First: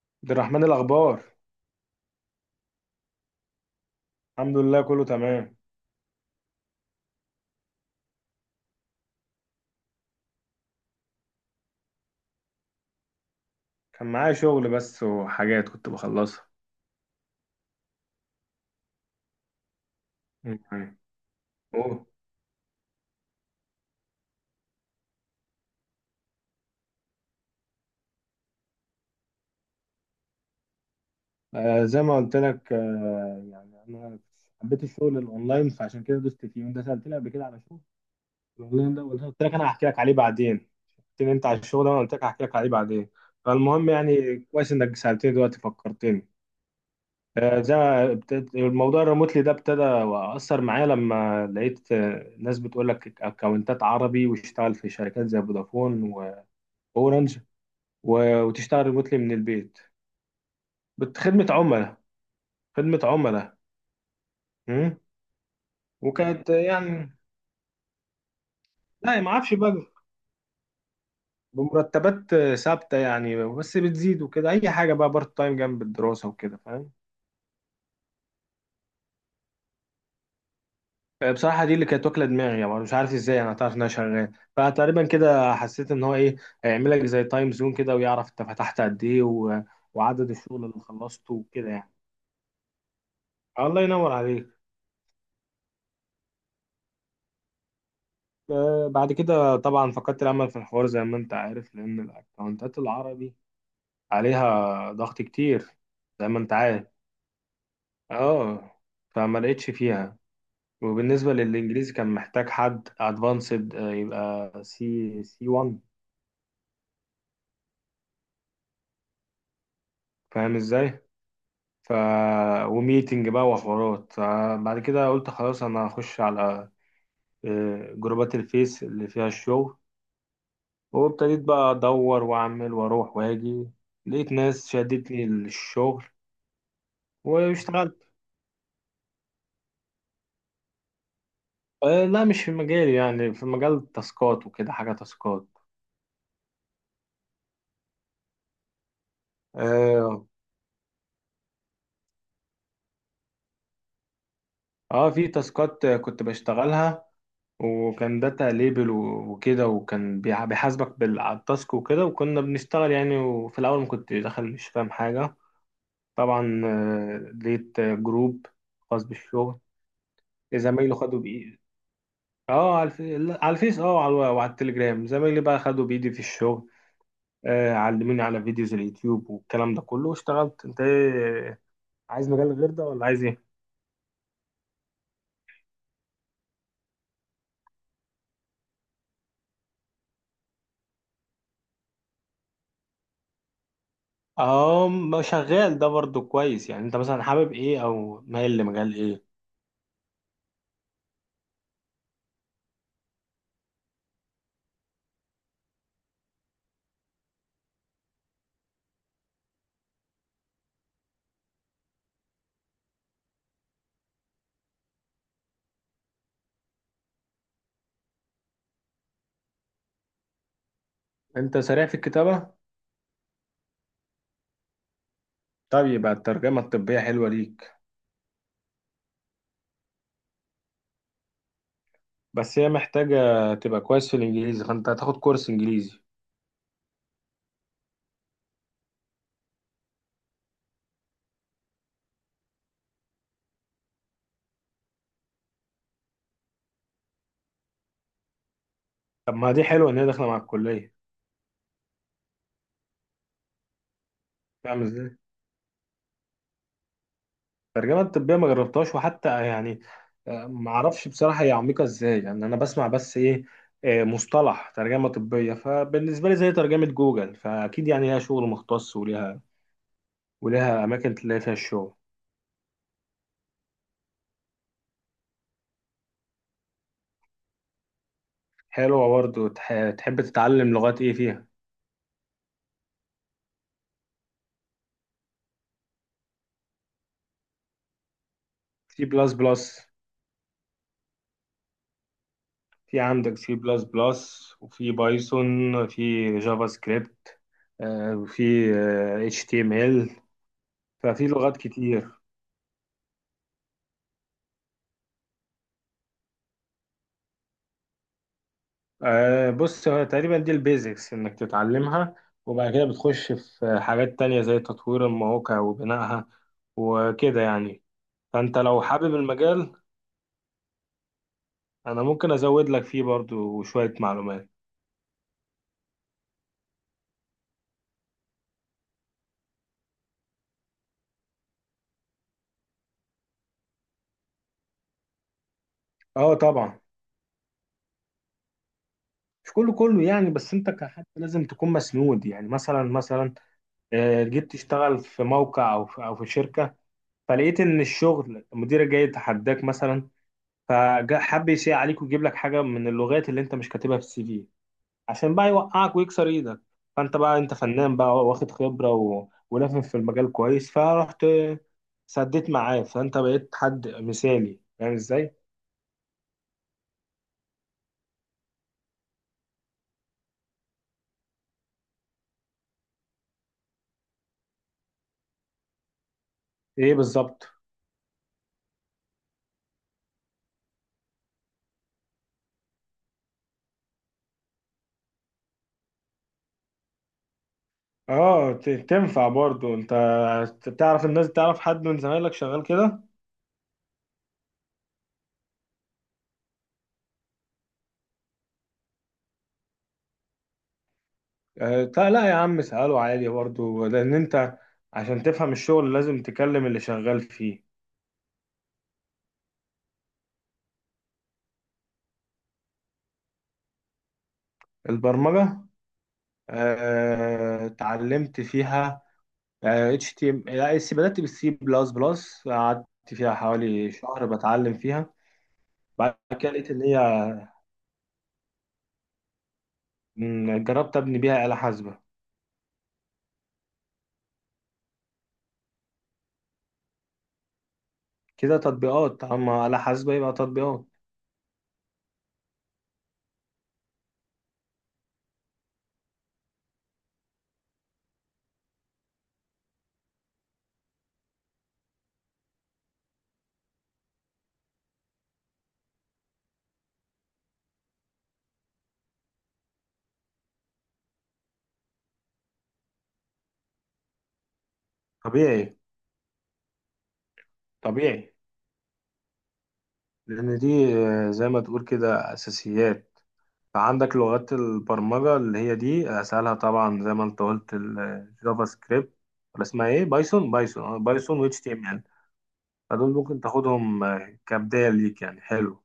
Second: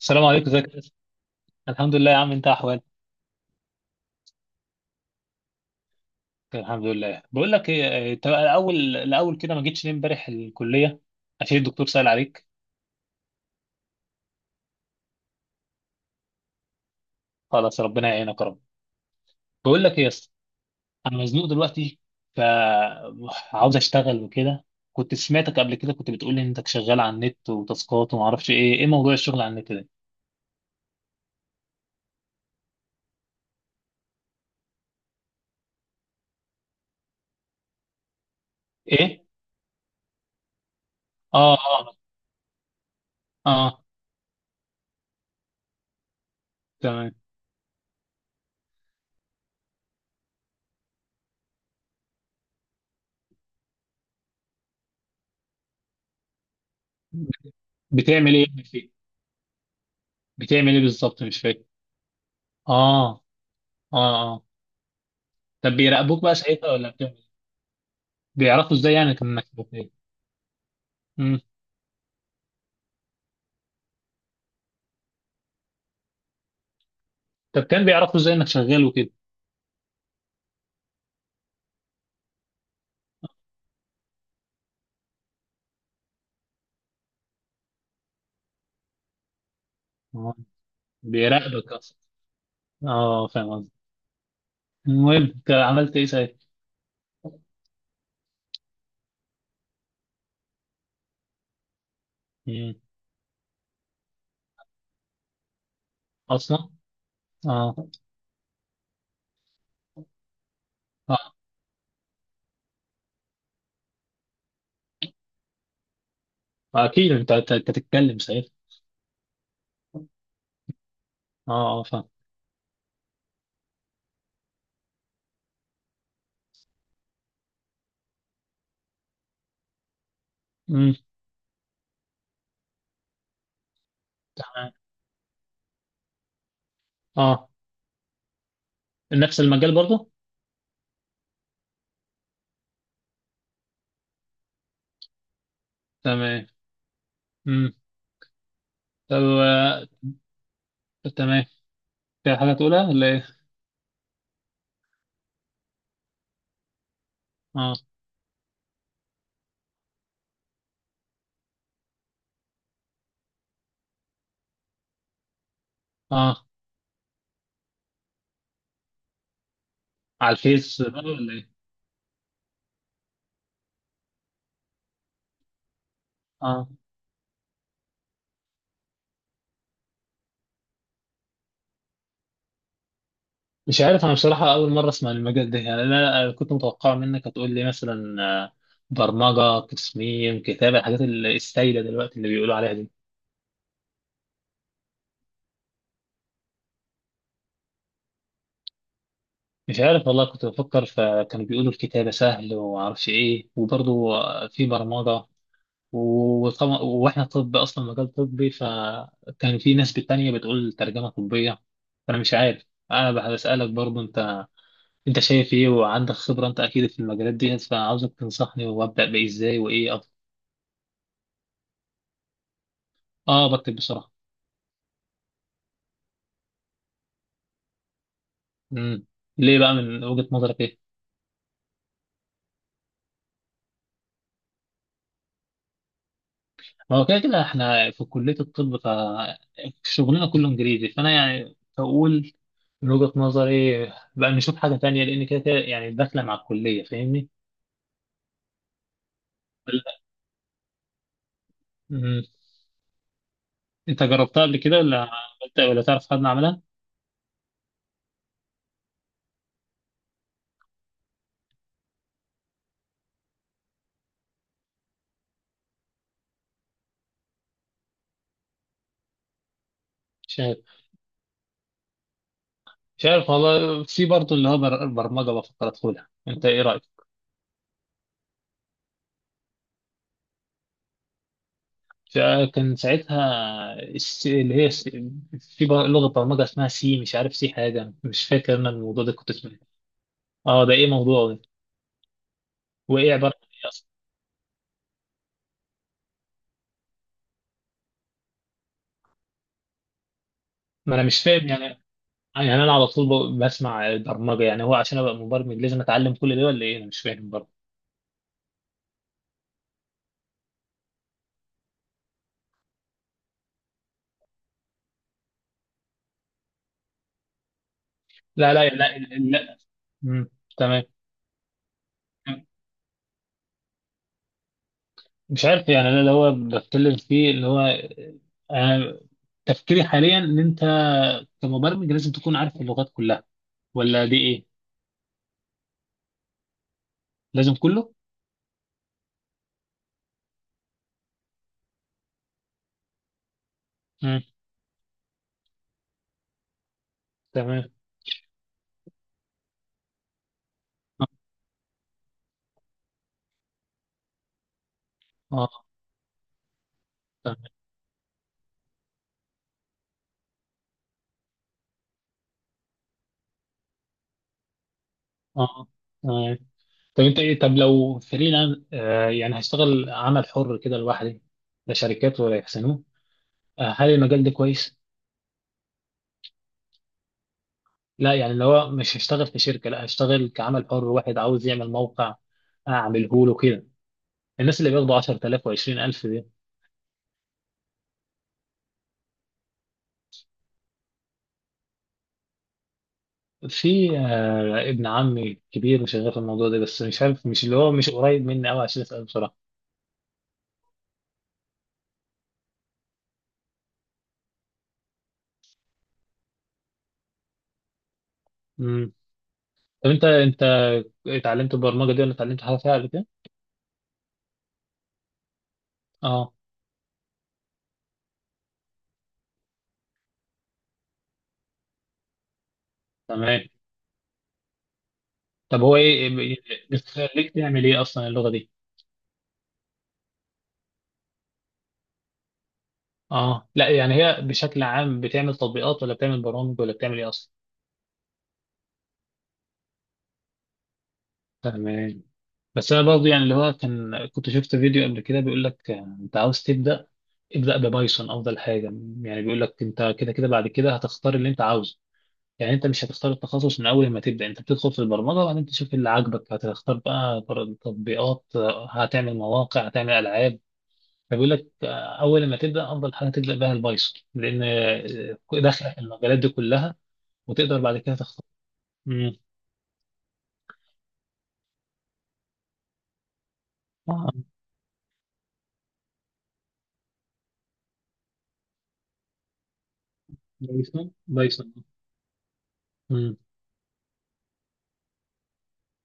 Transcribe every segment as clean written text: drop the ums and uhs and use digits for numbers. السلام عبد عليكم، الرحمن، ازيك يا أسطى؟ الأخبار؟ الحمد لله يا عم، انت احوالك؟ الحمد لله، كله تمام. الحمد لله. بقول لك ايه. اه، انت الاول الاول كده ما جيتش ليه امبارح الكليه؟ عشان الدكتور سأل عليك. كان معايا شغل بس وحاجات كنت بخلصها. خلاص، ربنا يعينك يا رب. بقول لك ايه يا اسطى، مم. انا مزنوق دلوقتي، أوه. فعاوز اشتغل وكده. كنت سمعتك قبل كده كنت بتقول لي انك شغال على النت وتاسكات وما اعرفش ايه، ايه موضوع الشغل على النت ده؟ آه، زي ما قلت لك، يعني أنا حبيت الشغل الأونلاين، فعشان كده دوست فيه، وأنت سألتني قبل كده على شغل الأونلاين ده، وقلت ايه؟ قلت لك أنا هحكي لك عليه بعدين. قلت لي أنت اه، على الشغل ده، اه. وأنا قلت لك هحكي لك عليه بعدين. اه، اه، فالمهم يعني كويس إنك سألتني دلوقتي، فكرتني. تمام. زي ما الموضوع الريموتلي ده ابتدى، واثر معايا لما لقيت ناس بتقول لك اكونتات عربي، واشتغل في شركات زي فودافون واورنج. بتعمل ايه وتشتغل فيه؟ ريموتلي من البيت. بتعمل ايه بالظبط؟ مش خدمه فاكر. عملاء، خدمه اه. عملاء. اه، اه. مم. طب بيراقبوك بقى وكانت ساعتها ولا بتعمل؟ بيعرفوا ازاي يعني لا، ما انك اعرفش بقى. شغال؟ مم. بمرتبات ثابته يعني، بس بتزيد وكده، اي حاجه بقى، بارت تايم جنب الدراسه وكده، فاهم. طب كان بيعرفوا ازاي انك شغال وكده؟ بصراحة دي اللي كانت واكلة دماغي، يعني مش عارف ازاي انا تعرف ان انا شغال. فتقريبا كده حسيت ان هو ايه، هيعمل لك زي تايم زون كده، ويعرف انت فتحت قد ايه وعدد آه، الشغل اللي خلصته وكده بيراقبك يعني. اصلا. اه، فاهم قصدي. الله ينور عليك. المهم انت عملت ايه ساعتها؟ بعد كده طبعا فقدت الامل في الحوار زي ما انت عارف، لان مم. الاكونتات العربي عليها ضغط كتير، زي ما انت اصلا. عارف. اه، اه. فما لقيتش فيها. وبالنسبة اه. للانجليزي كان محتاج حد ادفانسد، يبقى سي سي 1. اكيد أنت تتكلم ساعتها. فاهم ازاي؟ اه، اه، ف فاهم. وميتنج بقى وحوارات. فبعد كده قلت خلاص، انا هخش على جروبات الفيس اللي فيها الشغل. مم. وابتديت بقى ادور واعمل واروح واجي. لقيت ناس تمام. شدتني للشغل، اه. واشتغلت. نفس المجال برضه؟ لا، مش في مجالي، يعني في مجال التاسكات وكده، حاجة تاسكات. تمام. مم. طب اه. تمام. في حاجه تقولها ولا ايه؟ في تاسكات كنت بشتغلها، اه. وكان داتا ليبل وكده، وكان بيحاسبك بالتاسك وكده، وكنا بنشتغل يعني. وفي الاول ما كنت داخل مش فاهم حاجة اه. طبعا. لقيت جروب خاص بالشغل. على الفيس زمايله بقى خدوا ولا ايه؟ بإيدي. اه، على لا، على الفيس، اه، وعلى التليجرام، زمايلي بقى خدوا بإيدي في الشغل. اه. آه، علموني على فيديوز اليوتيوب والكلام ده كله، واشتغلت. انت ايه، عايز مجال غير ده ولا عايز ايه؟ مش عارف انا بصراحة، اول مرة اسمع عن المجال ده. يعني انا كنت متوقع منك هتقول لي مثلا برمجة، تصميم، كتابة، الحاجات السايدة دلوقتي اللي بيقولوا عليها دي. اه، ما شغال ده برضو كويس. يعني انت مثلا حابب ايه او مايل لمجال ايه؟ مش عارف والله، كنت بفكر، فكانوا بيقولوا الكتابة سهل ومعرفش ايه، وبرضه في برمجة. وطبعا واحنا طب اصلا، مجال طبي، فكان في ناس تانية بتقول ترجمة طبية. فانا مش عارف، انا بسألك برضه انت. انت شايف ايه؟ وعندك خبرة انت اكيد في المجالات دي، فعاوزك تنصحني، وابدأ بايه؟ ازاي؟ وايه؟ انت سريع في الكتابة؟ اه، بكتب بسرعه. طب يبقى الترجمة الطبية حلوة ليك. امم. ليه بقى من وجهه نظرك ايه؟ بس هي محتاجة تبقى كويس في الانجليزي، فانت هتاخد كورس انجليزي. ما هو كده كده احنا في كليه الطب، ف شغلنا كله انجليزي. فانا يعني بقول من وجهه نظري بقى نشوف حاجه تانية، لان كده كده يعني داخله مع الكليه، فاهمني؟ طب ما دي حلوة ولا- ان هي داخلة مع الكلية. امم. انت جربتها قبل كده؟ فاهم ولا ازاي؟ عملت؟ ولا تعرف حد عملها؟ الترجمه الطبيه ما جربتهاش، وحتى يعني ما اعرفش بصراحه هي عميقه ازاي. يعني انا بسمع بس ايه، مصطلح ترجمه طبيه، فبالنسبه لي زي ترجمه جوجل، فاكيد يعني ليها شغل مختص، وليها مش عارف. وليها اماكن تلاقي فيها الشغل. مش عارف والله. في برضه اللي هو برمجه، بفكر ادخلها. انت ايه رايك؟ حلوه برضه. تحب تتعلم لغات ايه فيها؟ كان ساعتها اللي هي في لغة برمجة اسمها سي، مش عارف سي حاجة، مش فاكر أنا الموضوع سي ده كنت بلس اسمه إيه. بلس. اه، ده إيه موضوع ده؟ في وإيه عبارة عندك عن سي إيه بلس أصلا؟ بلس، وفي بايثون، في جافا سكريبت، وفي اتش تي ام ال. ما أنا مش ففي فاهم لغات يعني. كتير. يعني أنا على طول بسمع برمجة، يعني هو عشان أبقى مبرمج لازم أتعلم كل ده ولا إيه؟ أنا مش فاهم برضه. آه، بص، هو تقريبا دي البيزكس انك تتعلمها، وبعد كده بتخش في حاجات تانية زي تطوير المواقع وبنائها وكده يعني. لا، فانت لا، لو لا، حابب لا. المجال، مم. تمام. انا ممكن ازود لك فيه برضو شوية معلومات. مش عارف يعني، أنا اللي هو بتكلم فيه اللي هو، أنا تفكيري حاليا إن أنت كمبرمج لازم تكون عارف اللغات كلها، ولا دي إيه؟ اه طبعا. لازم كله؟ مش كله كله يعني، بس انت كحد لازم تكون مسنود. يعني مثلا مم. جيت تشتغل في موقع، او في، او في شركة، فلقيت تمام. ان الشغل مديرك جاي يتحداك مثلا، فحب يسيء عليك ويجيب لك حاجة من اللغات اللي انت مش كاتبها في السي في، عشان اه. بقى يوقعك ويكسر ايدك. فانت بقى تمام. انت فنان بقى، واخد خبرة ولافف في المجال كويس، فرحت سديت معاه، فانت بقيت حد مثالي. فاهم ازاي؟ اه. تمام. طب انت ايه؟ طب لو فريلانس، يعني هشتغل عمل حر كده لوحدي، لا شركات ولا يحسنوه، هل المجال ده كويس؟ ايه بالظبط؟ لا يعني اللي هو مش هشتغل في شركة، لا هشتغل كعمل حر. واحد عاوز يعمل موقع، اعمله له كده. الناس اللي بياخدوا 10000 و20000 دي. اه، تنفع برضو. انت تعرف الناس، تعرف حد من زمايلك شغال كده؟ في ابن عمي كبير شغال في الموضوع ده، بس مش عارف، مش اللي هو مش قريب مني قوي عشان اسأله بصراحة. آه، لا لا يا عم، اسأله عادي برضو، لان انت عشان تفهم الشغل لازم تكلم اللي شغال فيه. امم. طب انت، اتعلمت البرمجة دي؟ ولا اتعلمت حاجة فيها قبل كده؟ البرمجة، اه. آه، اتعلمت فيها. اتش تي ام لا اس، بدات بالسي بلس بلس، قعدت فيها تمام. حوالي شهر بتعلم فيها. طب هو بعد ايه، كده لقيت ان هي، بتخليك تعمل ايه اصلا اللغه دي؟ مم، جربت ابني بيها آلة حاسبة. اه، لا يعني هي بشكل عام بتعمل تطبيقات ولا بتعمل برامج ولا بتعمل ايه اصلا؟ كده تطبيقات، اما آلة حاسبة يبقى تطبيقات. تمام. بس انا برضه يعني اللي هو، كان كنت شفت فيديو قبل كده بيقول لك انت عاوز تبدا، ابدا ببايثون افضل حاجه. يعني بيقول لك، انت كده كده بعد كده هتختار اللي انت عاوزه. يعني انت مش هتختار التخصص من اول ما تبدا، انت بتدخل في البرمجه وبعدين تشوف اللي عاجبك، هتختار بقى تطبيقات، هتعمل مواقع، هتعمل العاب. فبيقول لك اول ما تبدا افضل حاجه تبدا بها البايثون، لان داخله طبيعي. في المجالات دي كلها. وتقدر بعد كده تختار. طبيعي. امم. لان دي زي ما تقول كده اساسيات. فعندك اه. لغات البرمجة اللي هي دي اسهلها، طبعا زي ما انت قلت الجافا سكريبت، ولا اسمها ايه، بايثون. بايثون، بايثون، اه، بايثون و اتش بايثون. تي ام ال. فدول امم. ممكن تاخدهم كبداية ليك يعني، حلو.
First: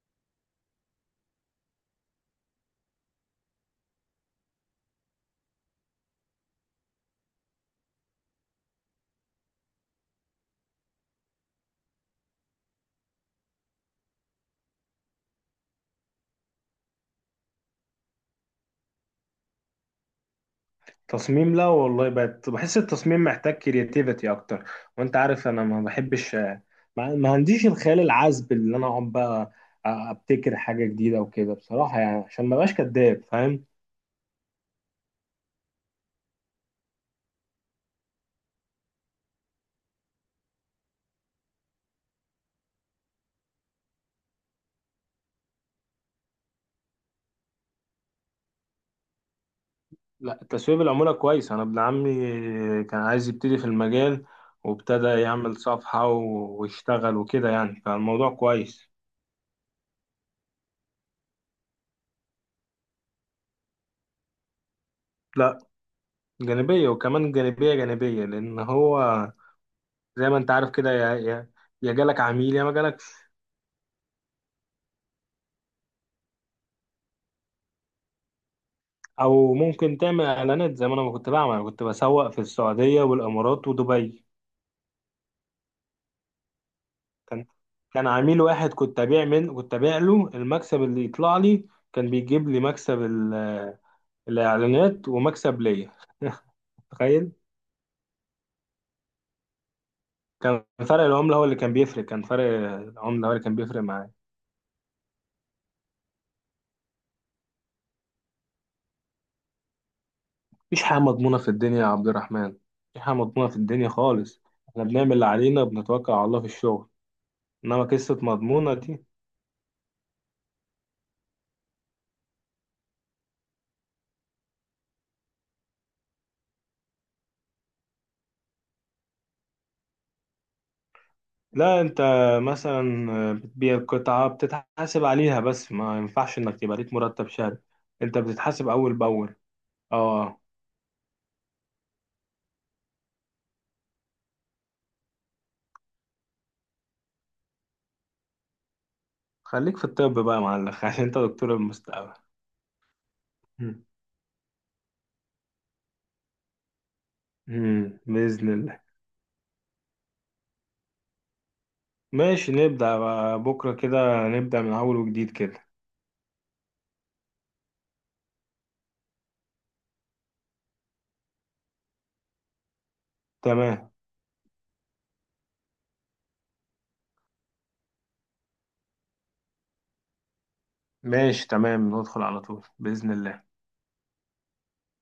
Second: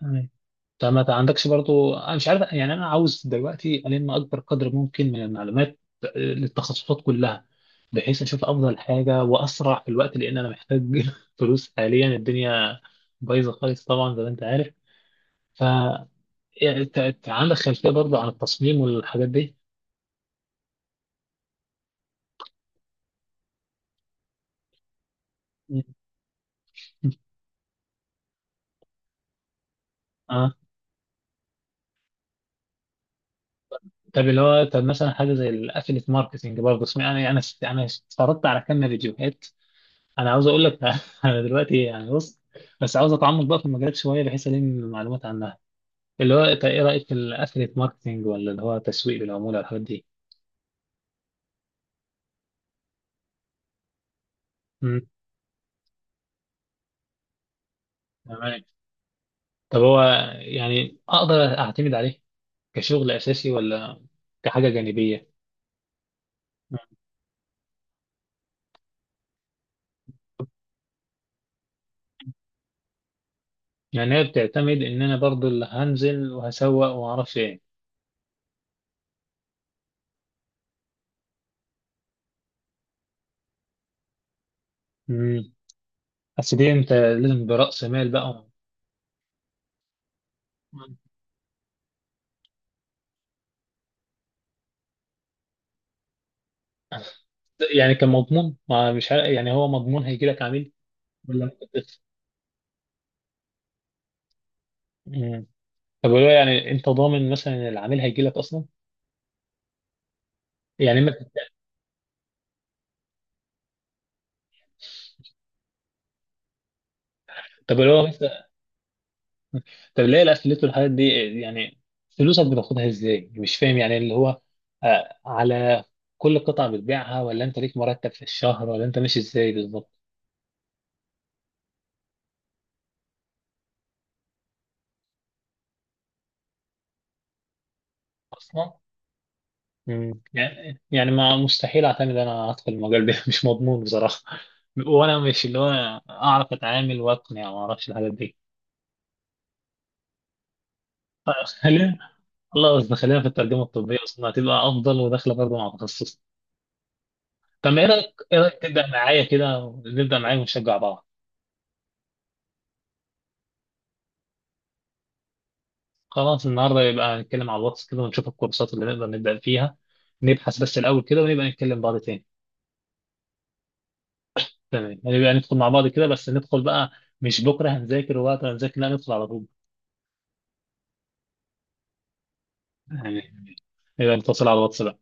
تمام. طب ما عندكش برضو، انا مش عارف يعني، انا عاوز دلوقتي الم اكبر قدر ممكن من المعلومات للتخصصات كلها، بحيث اشوف افضل حاجه واسرع في الوقت، لان انا محتاج فلوس حاليا. الدنيا بايظه خالص طبعا زي ما انت عارف. ف يعني انت، عندك خلفيه برضو عن التصميم والحاجات دي؟ تصميم، لا والله، بقت بحس التصميم محتاج كرياتيفيتي اكتر. وانت عارف انا ما بحبش، ما عنديش الخيال العذب اللي انا اقعد بقى اه. ابتكر حاجه جديده وكده، بصراحه يعني، عشان ما بقاش كداب. فاهم؟ طب اللي هو، طب مثلا حاجه زي الافيليت ماركتنج برضه، اسمع انا اتفرجت على كم فيديوهات. انا عاوز اقول لك انا دلوقتي يعني بص، بس عاوز اتعمق بقى في المجالات شويه بحيث الم معلومات عنها. اللي هو انت ايه رايك في الافيليت ماركتنج ولا اللي هو تسويق بالعموله والحاجات دي؟ لا، التسويق بالعموله كويس. انا ابن عمي كان عايز يبتدي في المجال، امم. وابتدى يعمل صفحه ويشتغل وكده يعني. فالموضوع تمام. كويس. طب هو، يعني اقدر اعتمد عليه كشغل اساسي ولا كحاجه جانبيه؟ لا، جانبيه، مم. وكمان جانبيه جانبيه، لان هو زي ما انت عارف كده، يا جالك عميل يا ما جالك. يعني هي بتعتمد ان انا برضه اللي هنزل وهسوق وما اعرفش ايه. او ممكن تعمل اعلانات زي ما انا كنت بعمل. أنا كنت بسوق في السعوديه والامارات ودبي. امم. بس دي انت لازم كان برأس كان مال عميل بقى. واحد، كنت ابيع له، المكسب اللي يطلع لي كان بيجيب لي، مكسب الاعلانات ومكسب ليا. تخيل. يعني كان مضمون؟ ما مش عارف يعني، هو مضمون هيجي لك عميل ولا أنت بتخسر؟ كان فرق العمله هو اللي كان بيفرق معايا. مم. طب لو يعني انت ضامن مثلا ان العميل هيجي لك اصلا؟ مفيش حاجه يعني ما. مضمونه في الدنيا يا عبد الرحمن، مفيش حاجه مضمونه في الدنيا خالص. احنا بنعمل اللي علينا وبنتوكل على الله في الشغل، طب انما لو قصه مثلا، مضمونه دي. طب ليه الافليت والحاجات دي يعني فلوسك بتاخدها ازاي؟ مش فاهم يعني، اللي هو على كل قطعة بتبيعها؟ ولا انت ليك مرتب في الشهر؟ ولا انت ماشي ازاي بالظبط؟ لا، انت مثلا بتبيع قطعة بتتحاسب عليها، بس ما ينفعش انك تبقى ليك مرتب شهري. انت بتتحاسب اصلا. اول باول. مم. اه. يعني ما مستحيل اعتمد انا ادخل المجال ده مش مضمون بصراحة. وانا مش اللي هو اعرف اتعامل واقنع وما اعرفش الحاجات دي. خليك في الطب بقى يا معلم، عشان انت دكتور خلينا، المستقبل. الله، بس خلينا في الترجمة مم. الطبية أصلا هتبقى أفضل وداخلة برضه مع تخصص. طب مم. إيه بإذن رأيك الله. تبدأ معايا كده؟ نبدأ معايا ونشجع بعض. ماشي، نبدأ بقى بكرة كده، نبدأ من اول وجديد كده. خلاص النهاردة يبقى نتكلم على الواتس كده، ونشوف الكورسات اللي نقدر نبدأ فيها. نبحث بس الأول كده، ونبقى نتكلم بعض تاني. تمام. تمام. يعني نبقى ندخل مع بعض كده، بس ندخل بقى. مش بكرة هنذاكر، وقت هنذاكر، لا، ندخل على طول. ماشي تمام، ندخل على طول بإذن يعني الله. نبقى نتصل على الواتس بقى.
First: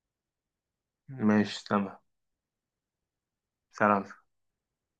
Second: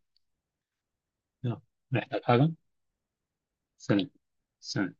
يلا، ماشي تمام. محتاج حاجة؟ سلام. سلام. سلام.